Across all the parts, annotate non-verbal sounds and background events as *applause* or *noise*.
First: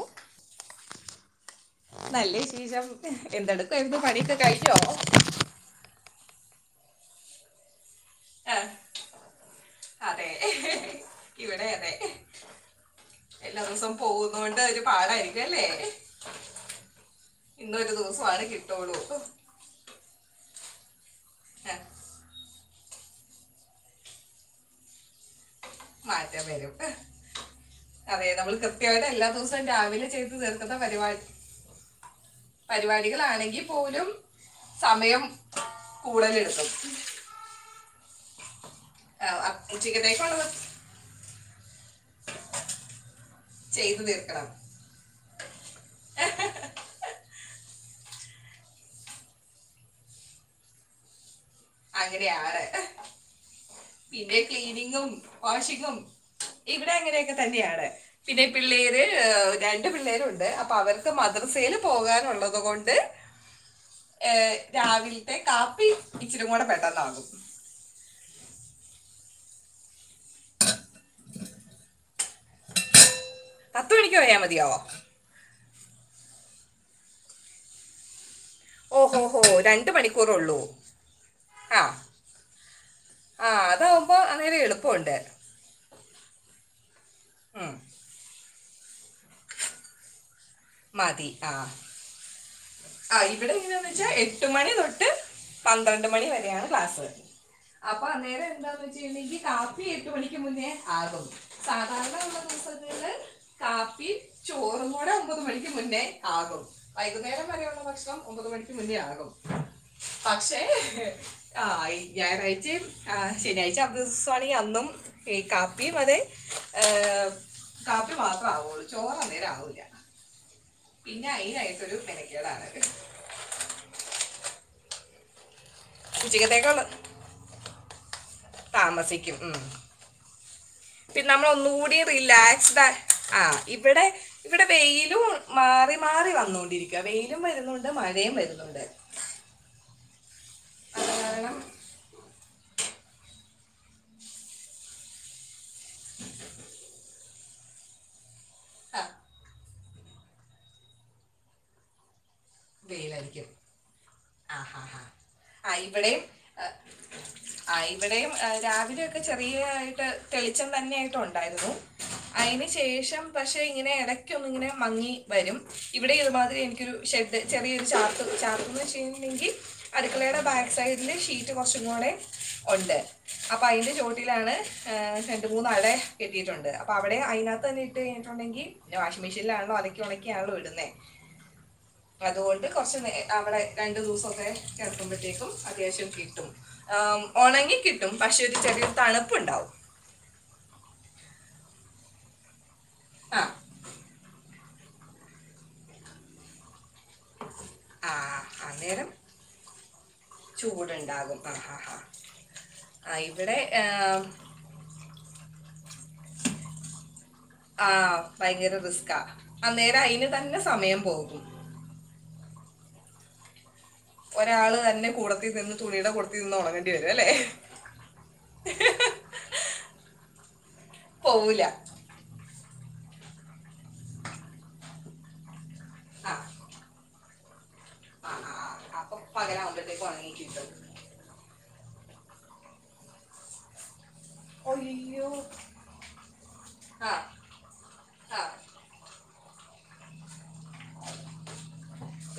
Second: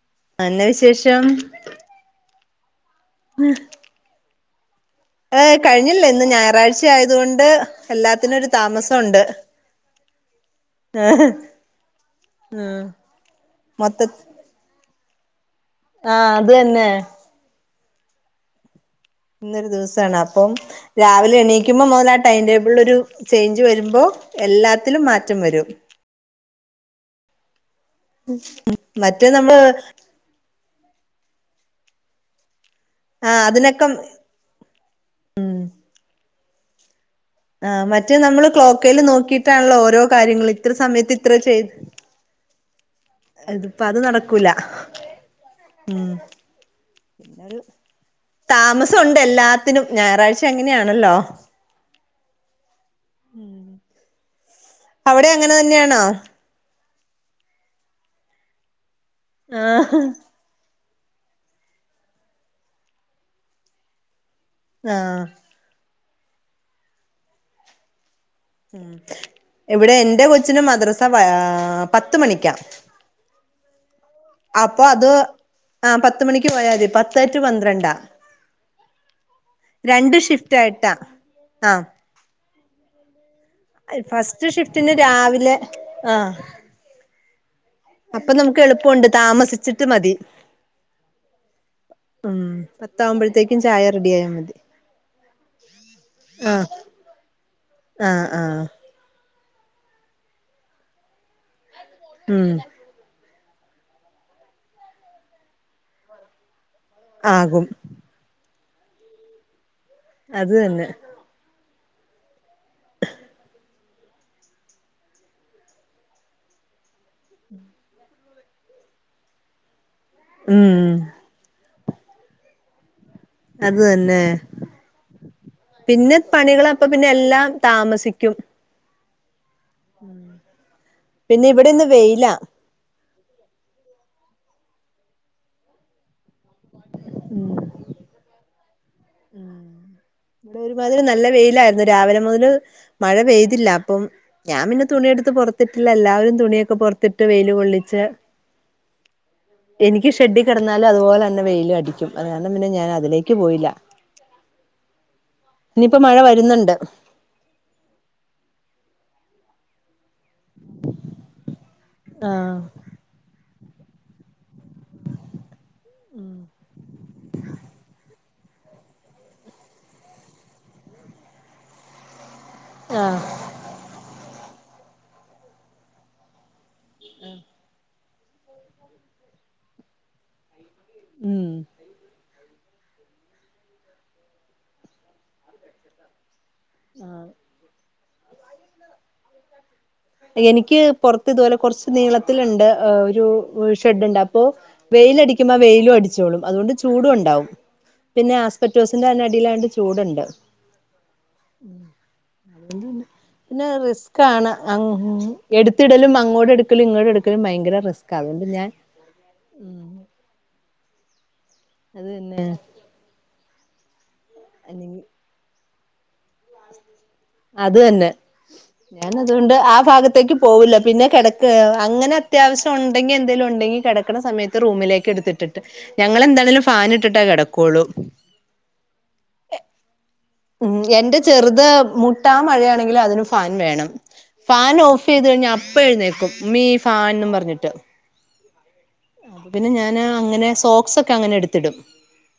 ഓക്ക് നല്ല വിശേഷം നല്ല വിശേഷം എന്തെടുക്കു ആയിരുന്നു എന്ത്‌ പണ്യോക്കെ കൈഞ്ഞോ ഏഹ് കഴിഞ്ഞില്ലേ ഇന്ന് ഞായറാഴ്ച ആയതു കൊണ്ട് എല്ലാത്തിനും ഒരു ആ, താമസം ഉണ്ട് അതെ ഇവിടെ അതെ ഉം എല്ലാ ദിവസം മൊത്ത പോവു. ഓൾടെ ഒരു പാടായിരിക്കുഅല്ലേ. ആഹ് അത് തന്നെ. ഇന്നൊരു ദുവസാരെ കിട്ടുള്ളൂ ഉ. ഇന്നൊരു ദിവസാണ് അപ്പം രാവിലെ ആ, എണീക്കുമ്പം മൊതലാ ടൈം ടേബിൾലൊരു ചെയ്ഞ്ച് വരുമ്പോ എല്ലാത്തിലും മാറ്റം വരും. മാറ്റം വരും അതെ നമ്മൾ മറ്റേ കൃത്യായിട്ടെല്ലാ ദിവസും നമ്മള് രാവിലെ ചെ ത് തീർക്കത പരിപാടി പരിപാ ആ ടികളാണെങ്കി അതിനൊക്കെ പോലും സമയം കൂടെലെടുക്കും. ആ മറ്റേ നമ്മള് ക്ലോക്കയിൽ ആ, അ- നോക്കീട്ടാണല്ലോ ഓരോ ഉച്ചക്കത്തേക്കുള്ളത് കാര്യങ്ങള് ഇത്ര സമയത്ത് ത്ര ചെയ് അത് പ്പത് ചെയ്തു തീർക്കണം നടക്കൂല. ഉം പിന്നൊരു. താമസഉണ്ട് എല്ലാത്തിനും ഞായറാഴ്ച അങ്ങനെയാണല്ലോ. അങ്ങനെയാണ് പിന്നെ ക്ലീനിങ്ങും അവിടെ അങ്ങനെ വാഷിങ്ങും. തന്നെയാണോ ഇവിടെ അങ്ങനെയൊക്കെ തന്നെയാണ് പിന്നെ പിള്ളേര് രണ്ടു ആഹ് പിള്ളേരു ഉ ദെ അപ്പ അവർക്ക് മദ്രസയിൽ പോകാനുള്ളത് കൊണ്ട് ഏഹ്. ആഹ് രാവിൽത്തെ കാപ്പി ഇച്ചരിം കൂടെ പെട്ടന്നാകും. ഉം ഇവിടെ എന്റെ കൊച്ചിന് മദ്രസ പ്യാ പത്ത് മണിക്ക്യാ. *inaudible* പത്ത് മണിക്കോയാ മ അപ്പൊ അത് ആ പത്ത് മണിക്ക് പോയാമതി പത്തെ റ്റു പന്ത്രണ്ടാ. ഓഹോ ഹോ രണ്ട് ഷിഫ്റ്റ് മണിക്കൂറൊള്ളൂ ആയിട്ടാ ആഹ്. അവ് ഫസ്റ്റ് ഷിഫ്റ്റിന് എളുപ്പമുണ്ട് രാവിലെ ആഹ്. ആഹ്. അപ്പ നമുക്ക് എളുപ്പുണ്ട് താമസിച്ചിട്ട് മതി. മതി ആഹ് ഉം ആ ഇവിടെ പത്താവുമ്പോഴത്തേക്കും ചായ എങ്ങനെയാന്ന് വെച്ചാ റെഡി ആയാൽ എട്ട് മതി മണി തൊട്ട്. പന്ത്രണ്ട് മണി വരെയാണ് ആഹ് ക്ലാസ് അപ്പ ആഹ് അന്നേരം ആഹ് എന്താന്ന് ച്ച് എനിക്ക് കാപ്പി എട്ട് മണിക്ക് മുന്നേ ആകും സാധാര ഉം. ത് കാപ്പി ചോറുംകൂടെ ഒമ്പത് മണിക്ക് മുന്നേ ആകും വൈകുന്നേരം. ആകും വരെയുള്ള ഭക്ഷണം ഒമ്പത് മണിക്ക് മുന്നേ ആകും അത് പക്ഷേ തന്നെ ആയ് ഞായറായി ച്ചിം ആ ശനിയാഴ്ച അബ്ദുസ്വാണി അന്നും ഈ കാപ്പിയും അതെ ഏഹ്. കാപ്പി മാത്രം ആവുള്ളൂ ചോറ് അന്നേരാവൂല്ല. ഉം. പിന്നെ അയ്നായിട്ടൊരു മെനക്കേടാണ്. അത് തന്നെ പിന്നെ പണികളപ്പ പിന്നെല്ലാം താമസിക്ക്യും. താമസിക്ക്യും ഉം പി പിന്നെ ഇവിടെ ഇന്ന് നമ്മളൊന്നുകൂടി വെയിലാ റിലാ സ്ടെ ആഹ് ഇവടെ ഇവടെ വെയിലും മാറി മാറി വന്നു. ണ്ടിരിക്ക വെയിലും വരുന്നുണ്ട് മഴയും വരുന്നുണ്ട്. ഉം ടെ ഒരുമാതിരി അത് നല്ല കാരണം വെയിലായിര്ന്നു രാവിലെ മുതല്. മഴ പെയ്തില്ല അപ്പം. ഞാപിന്നെ തുണിയെടുത്ത് പൊറത്തിട്ടില്ല എല്ലാവരും തുണിയൊക്കെ പൊർത്തിട്ട് വെയില് കൊള്ളിച്ച്. അ. എനിക്ക് ഷെഡി കെടന്നാലും അതു പോലന്നെ വെയിലു അടിക്ക്യും അത് കാരണം പിന്നെ ഞാൻ അതിലേക്ക് പോയില്ല. അ അ ആഹ് ആ ഇനിയിപ്പോ മഴ ഇവിടെയും അ. വരുന്നുണ്ട് ആഹ് ഇവിടെയും എ രാവിലെയക്കെ ചെറിയായിട്ട് തെളിച്ചം തന്നൊയിട്ടുണ്ടായിരുന്നു. ആഹ് അയ്ന് ശേഷം പക്ഷെ ഇങ്ങനെ എടയ്ക്കൊന്ന്ങ്ങനെ. മങ്ങി വരും ഇവിടെ ഇതു മാതിരി എനിക്കൊരു ഷെഡ് ചെറിയരു ച ചർ ചാർക്ക്ന്ന് വെച്ചഴിുണ്ടെങ്കി *unintelligible* ചന്ന് ചെയ്യുന്നുണ്ടെങ്കി അടുക്കളടെ ബാക്ക് സൈഡ്ല് ഷീറ്റ് കൊർച്ചും കൂടെ. ഉണ്ട് ആഹ് അപ്പൊ അയിന്റെ ചോട്ടിലാണ് ഏ രണ്ട് മൂന്ന് അഴേ കെട്ടിട്ടുണ്ട് അപ്പം അവിടെ അയിനകത്തെന്നെ ഇട്ട് കഴിഞ്ഞിട്ടുണ്ടെങ്കി പിന്നെ വാഷിങ് മെഷീൻലാണല്ലോ അലക്കി ഒണക്കിയാണല്ലോ ഇട്ന്നേ ഉം അതോണ്ട് കൊറച്ച് നേ അവടെ രണ്ടു ദിവസൊക്കെ കെടക്കുമ്പോഴത്തേക്കും അത്യാവശ്യം കിട്ടും ആ ആഹ് ഒണങ്ങി കിട്ടും പക്ഷെ ഒരു ചെറ്യേരു തണ്പ്പ്ണ്ടാവും. എനിക്ക് പൊറത്ത് ഇതുപോലെ കൊറച്ച് നീളത്തില്ണ്ട് ഒരു ആ ഷെഡ്ണ്ട് അപ്പൊ വെയില്ടിക്കുമ്പോ വെയിലും അടിച്ചോളും അത്കൊണ്ട് ചൂടുണ്ടാവും ആ പിന്നെ അന്നേരം ആസ്പെറ്റോസിന്റെന്നെ അടിലായൊണ്ട് ചൂട്ണ്ട് ചൂടുണ്ടാകും ആ ഹാ ഉം ഹാ ആ ഇവിടെ പിന്നെ ആം, റിസ്ക്കാണ് അങ്ങ് എടുത്തിടലും അങ്ങോട്ടെടുക്കലും ഇങ്ങോട്ടെടുക് ആഹ് ഭയങ്കര റിസ്ക്കാ അന്നേരം അയിന് തന്നെ സമയം പോകും അത് തന്നെ ഒരാള് തന്നെ കൂടത്തി നിന്ന് തുണിയുടെ കൂടത്തി നിന്ന് ഒണങ്ങേണ്ടി വരും അല്ലേ അത് തന്നെ ഞാന് അത്കൊണ്ട് ആ ഭാഗത്തേക്ക് പോവൂല്ല പിന്നെ കിടെക്ക് പോവൂല അങ്ങനെ അത്യാവശ്യം ഉണ്ടെങ്കി എന്തേലും ഉണ്ടെങ്കി കെടക്ക്ണ സമയത്ത് റൂമിലേക്ക് എട്ത്തിട്ട് ഞങ്ങെളന്താണെലും ഫാന് ഇട്ടിട്ടേ കെടക്കൊള്ളൂ ആഹ് ആഹ് അപ്പൊ പകലാവുമ്പത്തേക്കും ഒണങ്ങി ഉം എന്റെ ചെറ്ത് മുട്ടാ മഴയാണെങ്കിലും അതിന് ഫാൻ വേണം ഫാൻ ഓഫ്യ്ത് അയ്യോ കഴിഞ്ഞാ അപ്പ എഴ്ന്നേക്കും ഉമ്മീ ഫാൻന്ന് പറഞ്ഞിട്ട് ആഹ് അപ്പൊ പിന്നെ ഞാന് അങ്ങനെ സോക്സൊക്കെ അങ്ങനെ എട്ത്തിടും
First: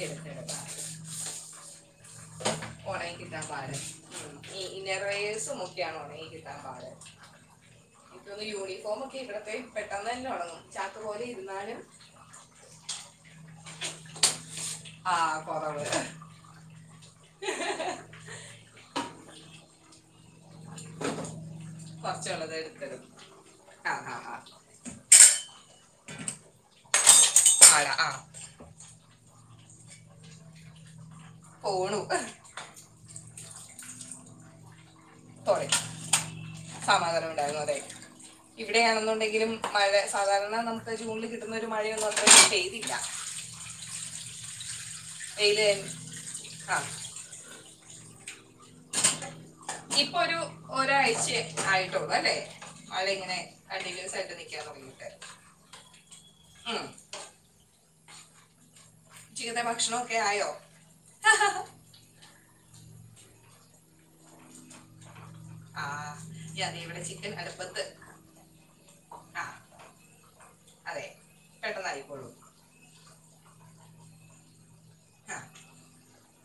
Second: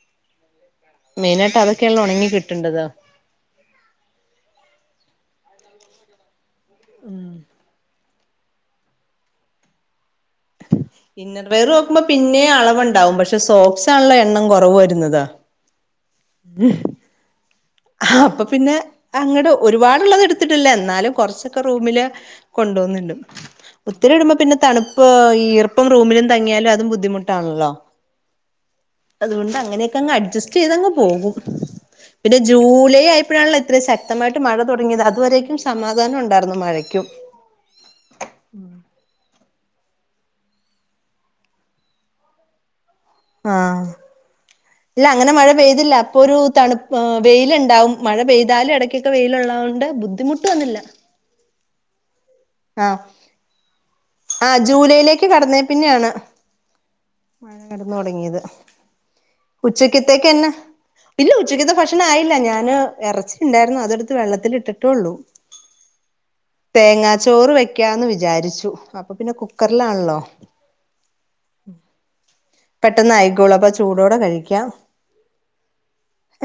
എടുത്തെടുക്കാം മെയിനായിട്ട് അതൊക്കെണല്ലോ ഒണങ്ങി കിട്ടണ്ടത് കിട്ടാ പാണ്ട് ഉം ഇ ഇന്നർവയേഴ്സും മൊക്കെയാണ് ഒണങ്ങി കിട്ടാപാട് കുട്ട്യേളെ യൂണിഫോമൊക്കെ ഇവട്ത്തെ പെട്ടെന്ന്ന്നെ ഒണങ്ങും ഇന്നർവേയർ നോക്കുമ്പോ പിന്നേം അളവ്ണ്ടാവും പക്ഷെ സോക്സാണല്ലോ എണ്ണം കൊറവ് വരുന്നത് കൊറവ് *unintelligible* അപ്പ പിന്നെ അങ്ങട് ഒരുപാട്ള്ളത് ഇട് ത്ത്ട്ടില്ല എന്നാലും കൊറച്ചൊക്കെ റൂമില് കുറച്ചുള്ളത് എടുത്തരും കൊണ്ടോന്ന്ണ്ട് ആ ഒത്തിരി ആ ഇടുമ്പോ ആ പിന്നെ തണ് പ്പ് ഈർപ്പം റൂമിലും തങ്ങിയാലും അതും ബുദ്ധിമുട്ടാണല്ലോ ആടാ ആ അത്കൊണ്ട് അങ്ങനെയൊക്കങ്ങ് അഡ്ജസ്റ്റ്യ്തങ്ങ് പോകും പോണു പിന്നെ ജൂലൈ ആയപ്പഴാണ്ല്ലേ ഇത്രേം ശക്തമായിട്ട് മഴ തോടങ്ങിയത് അത് വരേക്കും സോറി സമാധാനം ഉണ്ടായിരുന്നു മഴക്ക്യും *unintelligible* ഇവിടെയാണെന്നുണ്ടെങ്കിലും മഴെ സാധാരണ നമുക്ക് ജൂണിൽ കിട്ടുന്ന ഒരു മഴയൊന്നും അത്രയ്ക്ക് പെയ്തില്ല ആഹ് ഇല്ല അങ്ങനെ മഴ വെയിൽ പെയ്തില്ല അപ്പൊരു ആ തണ്പ്പ് ഏ വെയില്ണ്ടാവും മഴ പെയ്താലും എടെ ക്കെക്കെ വെയില്ള്ളോണ്ട് ബുദ്ധിമുട്ട്ന്നുല്ല ച്ച് ആയിട്ടൊള്ളൂ അല്ലേ മഴ ഇങ്ങനെ കണ്ടിന്യൂസാ ആഹ് ജൂലൈയിലേക്ക് കടന്നേ പിന്നെയാണ് ഉം മഴ *unintelligible* തൊടങ്ങിയത് ഉച്ചക്കത്തെ ഭക്ഷണമൊക്കെ ആയോ ഉച്ചക്കത്തേക്കെന്നെ ഇല്ല ഉച്ചക്കത്തെ ഭക്ഷ ണായില്ല ഞാന് എറച്ചി ഇണ്ടായിരുന്നു അതെട്ത്ത് വെള്ളത്തിലിട്ട് ട്ടൊള്ളു ആ ഈ അതെ ഇവിടെ തേങ്ങാ ചിക്കൻ ചോറ് അടുപ്പത്ത് വെക്കാന്ന് വിചാരിച്ചു അ ആ കുക്കറ്ലാണല്ലോ അതെ പെട്ടെന്നായിക്കോളൂ പെട്ടെന്നായിക്കോളൂ അപ്പ ചൂടോടെ കഴിക്ക്യാം ആഹ്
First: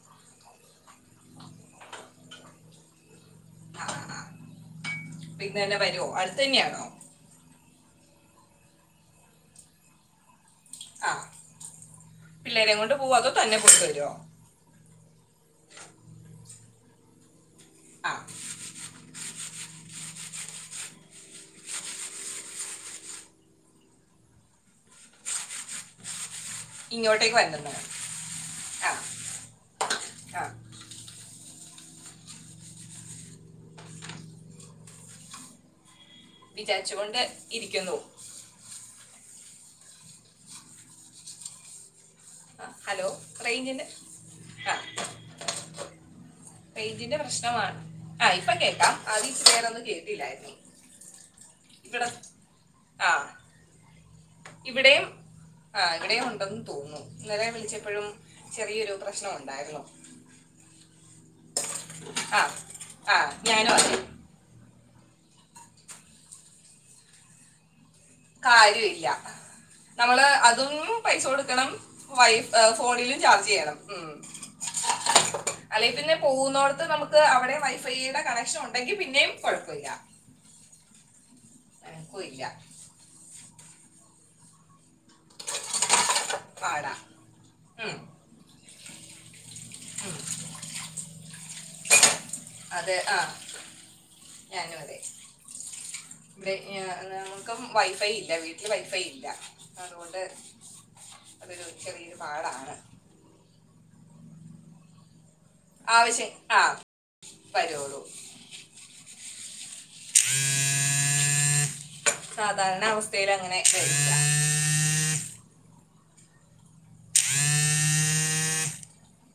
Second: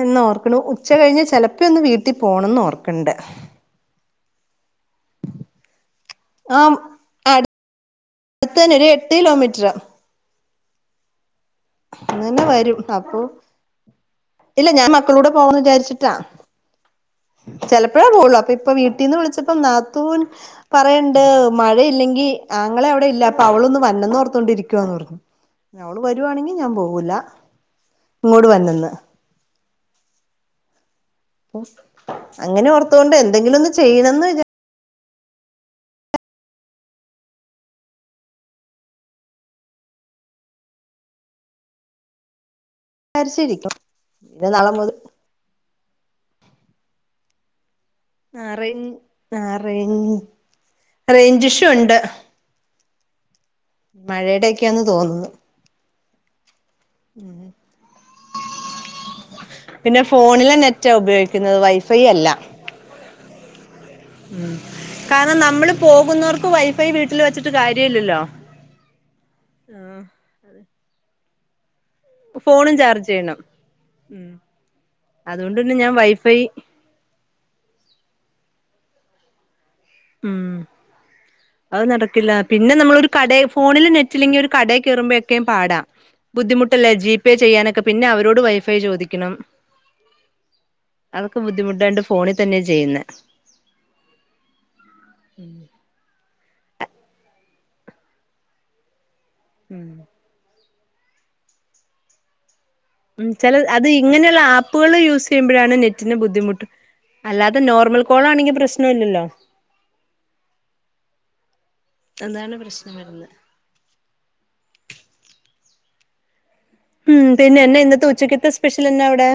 എന്നോർക്ക്ണു ഉച്ച കഴിഞ്ഞ് ചെലപ്പോന്ന് വീട്ടി പോണന്നു ഓർക്ക്ണ്ട് ആഹ് ആഹ് അപ്പ ഇന്നെന്നെ വരോ അടുത്തന്നെയാണോ അട്ത്തെന്നെ ഒരു എട്ട് കിലോമീറ്ററ് ആഹ് അങ്ങനെ വരും പിള്ളേരെകൊണ്ട് പോവാ അപ്പൊ അതോ തന്നെ പോയിട്ട് വരോ ഇല്ല ഞാൻ മക്കളൂടെ പോവാന്ന് വിചാരിച്ചിട്ടാ ചെലെപ്പഴേ ആ പോവൊള്ളു അപ്പൊ ഇപ്പ വീട്ടീന്ന് വിളിച്ചപ്പം നാത്തൂൻ പറയ്ണ്ട് മഴയില്ലെങ്കി ആങ്ങളെ അവിടെ ഇല്ല അപ്പൊ അവളൊന്ന് വരണെന്ന് ഓർത്തൊണ്ടിരിക്കുവാന്ന് പറഞ്ഞു ങ്ങേ അവള് വെരുവാണെങ്കിൽ ഞാൻ പോവൂല്ല ഇങ്ങോട്ടേക്ക് വരുന്നു ഇങ്ങോട്ട് വെര്നന്ന് ആ ആ ഓസ് അങ്ങനെ ഓർത്തോണ്ട് എന്തെങ്കിലും ഒന്ന് ചെയ്യണംന്ന് ഞാൻ വിചാരിച്ചു കൊണ്ട് ഇരിക്കുന്നു ആഹ് ഹലോ വിചാരിച്ചിരിക്കും റൈഞ്ചിന്റെ പിന്നെ നാളെ ആഹ് മുതൽ പെെന്റിന്റെ പ്രശ്നമാണ് ആഹ് ആ ഇപ്പ കേക്കാം റേഞ്ച് ആ ആദ്യച്ചിരി നേരൊന്നും റേഞ്ച് കേട്ടില്ലായിരുന്നു റേഞ്ച് ഇഷ്യൂ ഉണ്ട് ഇവിടെ ആഹ് മഴയ്ടെയെക്കെയാന്ന് തോന്നുന്നു ആഹ് ഇവിടെയും ഉണ്ടെന്ന് തോന്ന്ണു ഇന്നലെ വിളിച്ചപ്പഴും ചെറിയൊരു പ്രശ്നംഉണ്ടായിരുന്നു പിന്നെ ഫോണിലെ നെറ്റാ ഉപയോഗിക്കുന്നത് വൈഫ് ആഹ് ആഹ് നയന പറയ് ഉം കാരണം നമ്മള് പോകുന്നവർക്ക് വൈഫൈ വീട്ടില് വെച്ച്ട്ട് കാര്യം ഇല്യല്ലോ കാര്യല്ല നമ്മള് അതും പൈസ കൊട്ക്കണം വൈഫ് ഫോണും ചാർജ് ഫോണിലും ചെയ്യണം ചാർജിയ്യണം ഉം അതുകൊണ്ട് ഞാൻ അല്ലെങ്കി പിന്നെ വൈഫൈ പോവ്വുന്നോട്ത്ത് നമ് അവിടെ വൈഫൈയുടെ കണക്ഷൻ ഉണ്ടെങ്കിൽ പിന്നെയും കൊഴപ്പ ഇല്ല ഉംഅത് നടക്കില്ല കുഴപ്പമില്ല പിന്നെ നമ്മളൊരു കടേ ഫോണില് നെറ്റ് ഇല്ലെങ്കി ഒര്കടേ കേറുമ്പഴെക്കെയും പാടാ ബുദ്ധിമുട്ടല്ലേ പാടാ ജീപേ ചെയ്യാനൊക്കെ ഉം, പിന്നെ അവരോട് വൈഫൈ ചോദിക്കണം ഉം. അതൊക്കെ ബുദ്ധിമുട്ടായോണ്ട് ഫോണിൽ തന്നെ ചെയ്യ്ന്നേ ഞങ്ങളും അതെ ഉം വെ ക്ഞാ നാ നമുക്കും വൈഫൈ ഇല്ല വീട്ട്ല് വൈഫൈ ഇല്ല ഉം അതുകൊണ്ട് അതൊരു ചെറിയ പാടാണ് ഉം ചെല അത് ഇങ്ങനെള്ള ആപ്പുകള് യൂസ് തെയ്യുമ്പഴാണ് നെറ്റിന് ആവശ്യം ആ ബുദ്ധിമുട്ട് അല്ലാതെ വരുള്ളൂ നോർമൽ കോളാണെങ്കി പ്രശ്നം ഇല്ലല്ലോ അതാണ് സാധാരണ പ്രശ്നം വരുന്നത് അവസ്ഥയില് അങ്ങനെ കഴിക്യാ ഉം തെന്നെ എന്നെ ഇന്നത്തെ ഉച്ചക്കത്തെ സ്പെഷ്യൽ എന്നാ അവ്ടെ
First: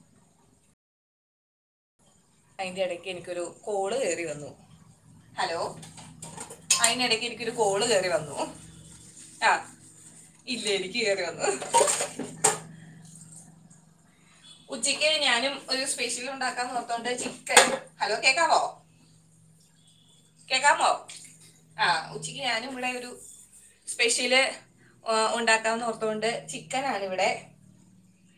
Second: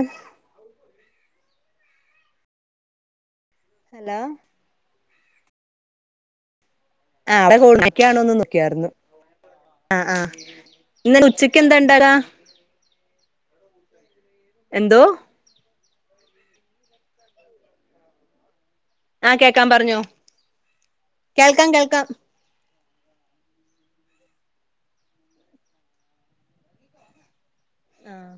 ഐന്റെ എടക്ക് എനിക്കൊരു കോള് ഹലോ കേറി വെന്നു ഹലോ ഐനെടക്ക് ആ എനിക്കൊരു അവിടെ കോള് കേറി കോണക്കാണോന്ന് വന്നു നോക്കിയായിരുന്നു ആഹ് ആ ആ ഇല്ല എനിക്ക് ഇന്ന് കേറി വന്നു ഉച്ചക്ക് എന്താ ഇണ്ടാക്കാ ഹ് ഹ എന്തോ ഉച്ചക്ക് ഞാനും ഒരു സ്പെഷ്യലുണ്ടാക്കാ നോർത്തോണ്ട് ചിക്കൻ ഹലോ കേക്കാവോ ആ കേക്കാൻ പറഞ്ഞോ കേക്കാമൊ കേൾക്കാം ആഹ് കേൾക്കാം ഉച്ചക്ക് ഞാനും ഇവിടെ ഒരു സ്പെഷ്യല് ഓ ഉണ്ടാക്കാംന്ന് ഓർത്തോണ്ട് ചിക്കൻ ആണ് ഇവിടെ ആഹ്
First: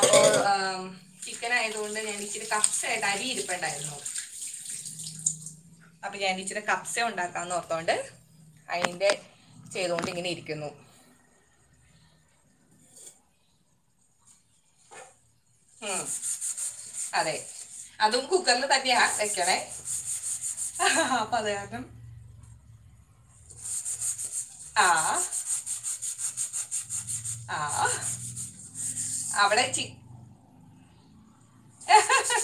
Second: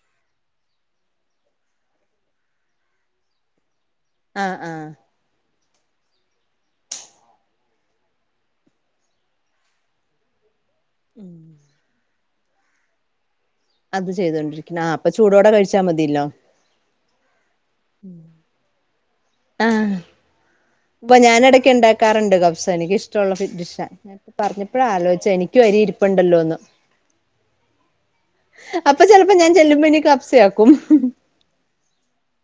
അപ്പോൾ അം ചിക്കൻ ആയതുകൊണ്ട് ഞാൻ ഇച്ചിരി കപ്സ ഇണ്ടെ അരി ഇരിപ്പ്ണ്ടായിരുന്നു ആഹ് ആഹ് അപ്പൊ ഞാൻ ഇച്ചിരി കപ്സ ഉണ്ടാക്കാന്ന് ഓർത്തോണ്ട് ഐന്റെ ചെയ്താേണ്ട് ഇങ്ങനെ ഇരിക്കുന്നു ഉം അത് ചെയ്തോണ്ടിരിക്ക്ന്നു ആഹ് അപ്പൊ ചൂടോടെ കഴിച്ചാ മതിയില്ലോ സ് അതെ അതും കുക്കറില് തന്നിയാ വെക്ക്ണേ ആ അഹ ഹാ അപത് കാര്നം കറണ്ട് കബ്സ എനിക്ക് ഇഷ്ടമുള്ള ഫിഡ് ഡിഷാ ഞാന്പ്പൊ പറഞ്ഞപ്പഴാ ആ ആലോയിച്ചത് എനി ക്കും അരി ഇര്പ്പ്ണ്ടല്ലോന്ന് ആ അപ്പൊ ചെലപ്പോ ഞാൻ അവിടെ ചി ചെല്ലുമ്പാെ ഇനി കബ് സെയാക്കും ഇഹ് ഹ് എഹ ഹ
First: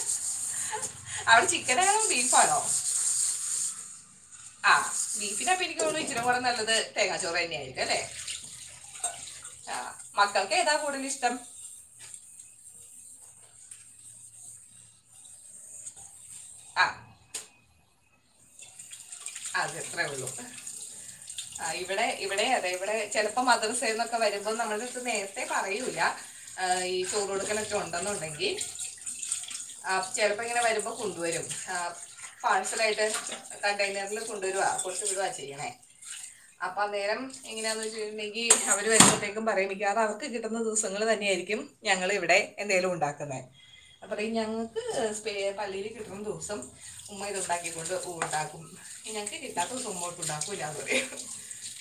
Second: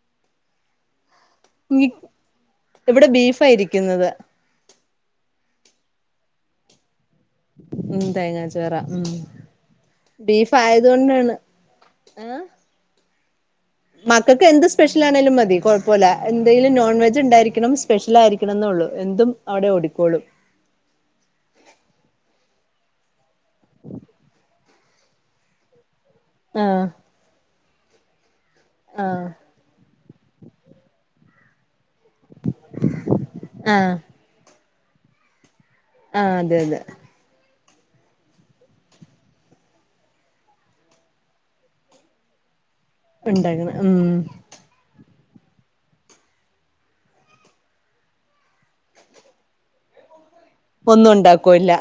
അവ്ടെ ചിക്കനാണോ ബീഫാണോ ഇവിടെ ബീഫാ ഇരിക്ക്ന്നത് ആഹ് ബീഫിനൊപ്പം എനിക്ക് തോന്ന്ണത് ഇച്ചിരിംകൂടെ നല്ലത് തേങ്ങാച്ചോറി ഉം തേങ്ങാചോറാ ഉം ആ ബീഫ് മക്കൾക്ക് ഏതാ ആയത് കൂടുതൽ ഇഷ്ടം കൊണ്ടാണ് ആഹ് മക്കൾക്ക് എന്ത് സ്പെഷ്യൽ ആണേലും മതി കൊഴപ്പവില്ല എന്തെലും ആ നോൺവെജ് ഉണ്ടായിരിക്കണം സ്പെഷ്യൽ ആയിരിക്കണോന്നേ ഒള്ളു എന്തും അവിടെ അത് അത്രേ ഓടിക്കോളും ഒള്ളു ആ ഇവിടെ ഇവിടെയും അതെ ഇവിടെ ചെലപ്പോ മദ്രസേന്നൊക്കെ വരുമ്പോ നമ്മടേ അടുത്ത് നേരത്തെ പറയൂല ആഹ് ഈ ചോറ് കൊടുക്കലൊക്കെ ഉണ്ടെന്നുണ്ടെങ്കിൽ ആഹ് ആഹ് ചെലപ്പം ഇങ്ങനെ വരുമ്പോ കൊണ്ടുവരും ആ പാഴ്സലായിട്ട് ആഹ് കണ്ട കൊണ്ടുവരുവാ കൊടുത്ത് വിടുവാ ചെയ്യണേ ആഹ് അതെ അപ്പൊ അതെ അന്നേരം എങ്ങനെയാന്ന് വെച്ച് കഴിഞ്ഞിട്ടുണ്ടെങ്കിൽ അവര് വരുമ്പഴത്തേക്കും പറയും മിക്കവാറും അവർക്ക് കിട്ടുന്ന ദിവസങ്ങൾ തന്നെയായിരിക്കും ഞങ്ങൾ ഇവിടെ എന്തെങ്കിലും ഉണ്ടാക്കുന്നേ ഉണ്ടാക്കണം അപ്പോ ഉം പറയും ഞങ്ങ പള്ളീൽ കിട്ടുന്ന ദിവസം ഉമ്മ ഇത് ഉണ്ടാക്കിക്കൊണ്ട് വക്കും ഉണ്ടാക്കും ഞങ്ങക്ക് കിട്ടാത്ത ദിവസം ഉമ്മ ഒട്ട് ഉണ്ടാക്കുകയും ഇല്ലാന്ന് പറയും ഒന്നും ഉണ്ടാക്കുവോല്ല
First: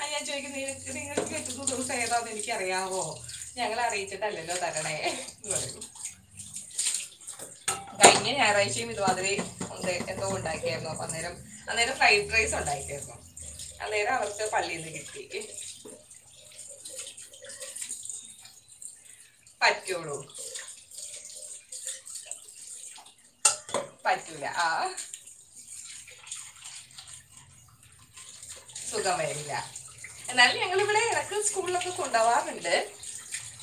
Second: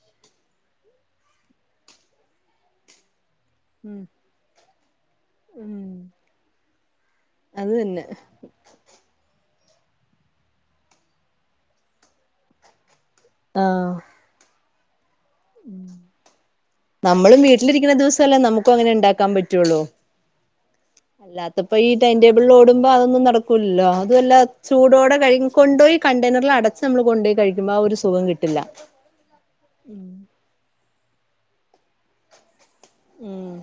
അയിന് ഞാൻ ചോയിക്കും നിങ്ങൾ നിങ്ങൾക്ക് കിട്ടുന്ന ദിവസം ഏതാന്ന് എനിക്ക് അറിയാവോ ഞങ്ങളെ ഉം അറിയിച്ചിട്ടല്ല ല്ലോ തരണേ എന്ന് ഉം പറയും അത് തന്നെ കഴിഞ്ഞ ഞായറാഴ്ചയും ഇത് മാതിരി ഉണ്ടായിരുന്നു എന്തോ ഉണ്ടാക്കിയായിരുന്നു അന്നേരം അന്നേരം ഫ്രൈഡ് റൈസ് ഉണ്ടാക്കിയായിരുന്നു അന്നേരം അവർക്ക് പള്ളീന്ന് കിട്ടി ഉം നമ്മളും വീട്ടിലിരിക്കുന്ന ദിവസവല്ലേ നമുക്കും അങ്ങനെ ഉണ്ടാക്കാൻ പറ്റൂള്ളു പറ്റുള്ളൂ അല്ലാത്തപ്പോ ഈ ടൈം ടേബിളിൽ ഓടുമ്പോ അതൊന്നും നടക്കൂലല്ലോ അതുവല്ല പറ്റൂല ആ ചൂടോടെ കഴി കൊണ്ടോയി കണ്ടെയ്നറിൽ അടച്ച് നമ്മള് കൊണ്ടോയി കഴിക്കുമ്പോ ആ ഒരു സുഖം കിട്ടില്ല സുഖം വരില്ല എന്നാലും ഞങ്ങൾവിടെ ഇടക്ക് സ്കൂളിലൊക്കെ കൊണ്ടോവാറുണ്ട് ഉം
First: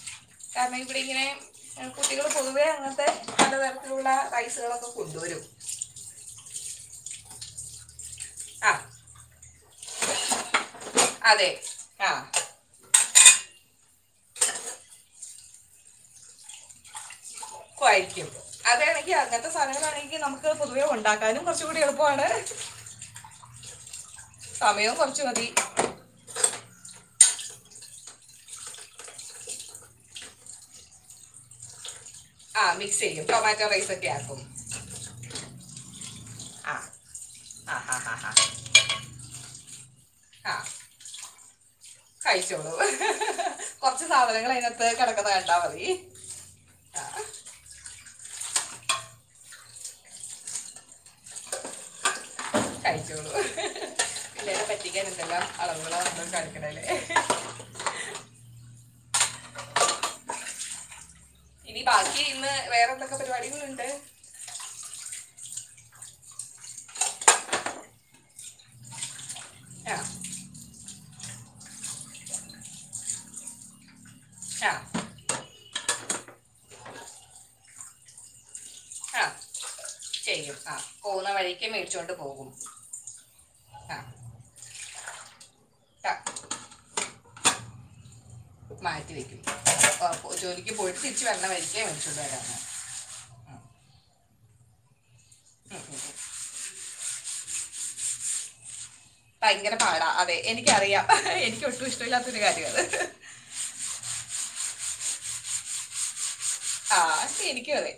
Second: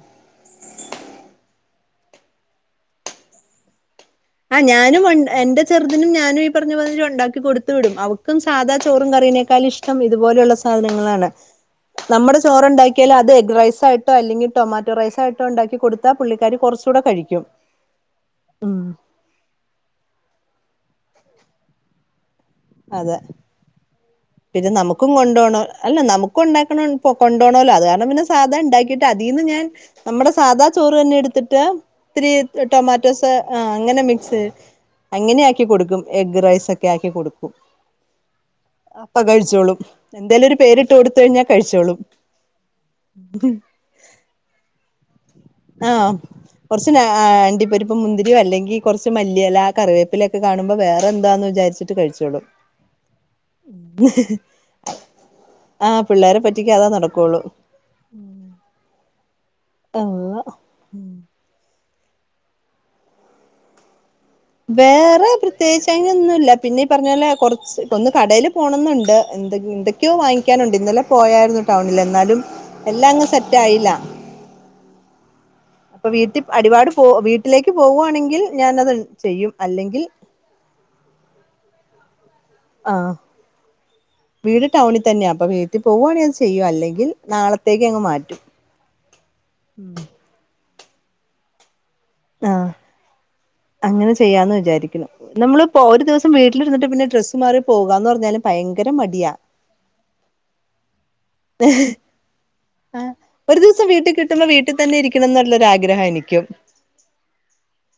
കാരണം ഇവിടിങ്ങനെ കുട്ടികള് പൊതുവേ അങ്ങനത്തെ പല തരത്തിലുള്ള ആഹ് റൈസുകളൊക്കെ ഞാനും കൊണ്ടുവരും എന്റെ ചെറുതിനും ഞാനും ഈ പറഞ്ഞ മാതിരി ഉണ്ടാക്കി കൊടുത്ത് വിടും അവ ക്കും ആ സാധാ ചോറും കറീനേക്കാളും ഇഷ്ടം ഇതുപോലെയുള്ള സാധനങ്ങളാണ് അതെ ആ നമ്മുടെ ചോറുണ്ടാ ക്കിയാലത് എഗ് റൈസായിട്ടോ അല്ലെങ്കിൽ ട്ടൊമാറ്റോ റൈസായിട്ടോ ഉണ്ടാക്കി കൊടുത്താൽ പുള്ളിക്കാരി കൊറച്ചുകൂടെ കഴിക്കും കായിക്കും അതേ അങ്ങനത്തെ സാധനങ്ങളാണെങ്കിൽ നമുക്ക് പൊതുവേ ഉണ്ടാക്കാനും കൊറച്ചും കൂടി എളുപ്പമാണ് അതെ പിന്നെ സമയവും നമുക്കും കുറച്ച് മതി കൊണ്ടോണം അല്ല നമുക്കും ഉണ്ടാക്കണം കൊണ്ടോണോല്ലോ അത് കാരണം പിന്ന സാധ ഇണ്ടാക്കിയിട്ട് അതീന്ന് ഞാൻ നമ്മടെ സാധാ ചോറ് തന്നെ എടുത്തിട്ട് ഇത്തിരി ആ മിക്സ് ചെയ്യും ടൊമാറ്റോസ് ആ ടൊമാറ്റോ റൈസ് അങ്ങനെ ഒക്കെ ആക്കും മിക്സ് അങ്ങനെയാക്കി കൊടുക്കും എഗ് റൈസൊക്കെ ആക്കി കൊടുക്കും ആഹ് ആഹ് ആഹ് ആഹ് അപ്പോ കഴിച്ചോളും എന്തേലും ഒരു പേരിട്ട് കൊടുത്ത് കഴിഞ്ഞാൽ കഴിച്ചോളും കഴിച്ചോളും കൊറച്ച് സാധനങ്ങൾ അതിനകത്ത് കെടക്കുന്ന ക ആഹ് കൊറച്ച് അണ്ടിപ്പരിപ്പും മുന്തിരിയും അല്ലെങ്കി കൊറച്ച് മല്ലിയെല കറിവേപ്പില ഒ ക്കെ കാണുമ്പോ വേറെന്താന്ന് വിചാരിച്ചിട്ട് കഴിച്ചോളും കഴിച്ചോളും പിള്ളേരെ പറ്റിക്കാൻ എന്തെല്ലാം ആ അടവുകളാ നമ്മള് കാണിക്കണല്ലേ ഉം കൊള്ളാം ഉം ഇനി ബാക്കി ഇന്ന് വേറെന്തൊക്കെ പരിപാടികളുണ്ട് വേറെ പ്രത്യേകിച്ച് അതിനൊന്നുവില്ല പിന്നെ ഈ പറഞ്ഞ പോലെ കൊറച്ച് ഒന്ന് കടേല് പോണോന്നുണ്ട് എ ആ ന്തൊക്കെയോ വാങ്ങിക്കാനുണ്ട് ഇന്നലെ പോയാരുന്നു ടൗണില് എന്നാലും എല്ലാം അങ്ങ് സെറ്റ് ആയില്ല ആഹ് അപ്പൊ വീട്ടിൽ അടിപാട് പോ വീട്ടിലേക്ക് പോവുവാണെങ്കിൽ ഞാൻ അത് ആ ചെയ്യും അല്ലെങ്കിൽ ചെയ്യും ആ പോന്ന വഴിക്ക് മേടിച്ചോണ്ട് പോവും ആഹ് വീട് ടൗണിൽ തന്നെയാ അപ്പൊ വീട്ടിൽ ആ, പോവുവാണെങ്കിൽ അത് ചെയ്യും അല്ലെങ്കിൽ നാളത്തേക്ക് അങ്ങ് മാറ്റും മാറ്റി വെക്കും ആ ജോലിക്ക് പോയിട്ട് തിരിച്ച് വരണ വഴിക്ക് ആഹ് അങ്ങനെ ചെയ്യാന്ന് വിചാരിക്കുന്നു നമ്മളിപ്പോ ഒരു ദിവസം വീട്ടിലിരുന്നിട്ട് പിന്നെ ഡ്രസ്സ് മാറി പോകാന്ന് പറഞ്ഞാല് ഭയങ്കര മടിയാ ഭയങ്കര പാടാ അതെ എനിക്കറിയാ എനിക്ക് ഒട്ടും ഇഷ്ടല്ലാത്തൊരു കാര്യ അത് ആഹ് ഒരു ദിവസം വീട്ടിൽ കിട്ടുമ്പോ വീട്ടിൽ തന്നെ ഇരിക്കണം എന്നുള്ളൊരു ആഗ്രഹാ എനിക്കും ആഹ് അതൊക്കെ എനിക്കും അതേ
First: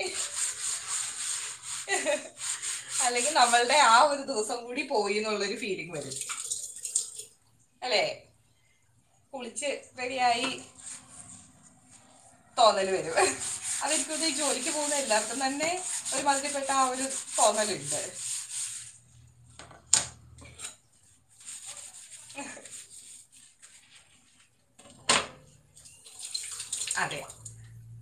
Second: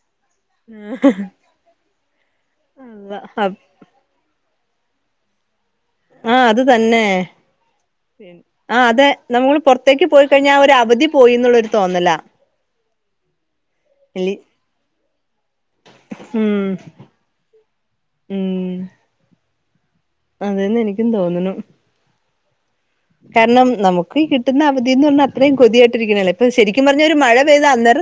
ആ അല്ലെങ്കിൽ നമ്മള് അല്ലെ ആ ഒരു ദിവസംകൂടി പോയി എന്നുള്ളൊരു ഫീല് ആഹ് അത് തന്നെ അല്ലേ ആഹ് അതെ നമ്മൾ കുളിച്ച് പൊർത്തേക്ക് പോയി റെഡിയായി കഴിഞ്ഞാ ഒരവധി പോയിന്നുള്ളൊരു തോന്നല തോന്നല് വരും അതൻക്കൊന്നെ ഈ ജോലിക്ക് പോകുന്ന എല്ലാർക്കും തന്നെ ഒരു മതിരിപ്പെട്ട ആ ഒരു തോന്നല്ണ്ട് മ് അതന്നെ എനിക്കും തോന്നുണു കാരണം നമുക്ക് കിട്ടുന്ന അവധിന്ന് പറഞ്ഞാ അത്രയും കൊതിയാട്ടിരിക്ക്ണല്ലേ ഇപ്പൊ ശെരിക്കും പറഞ്ഞാൽ ഒര് അതെ മഴ പെയ്ത അന്നേരം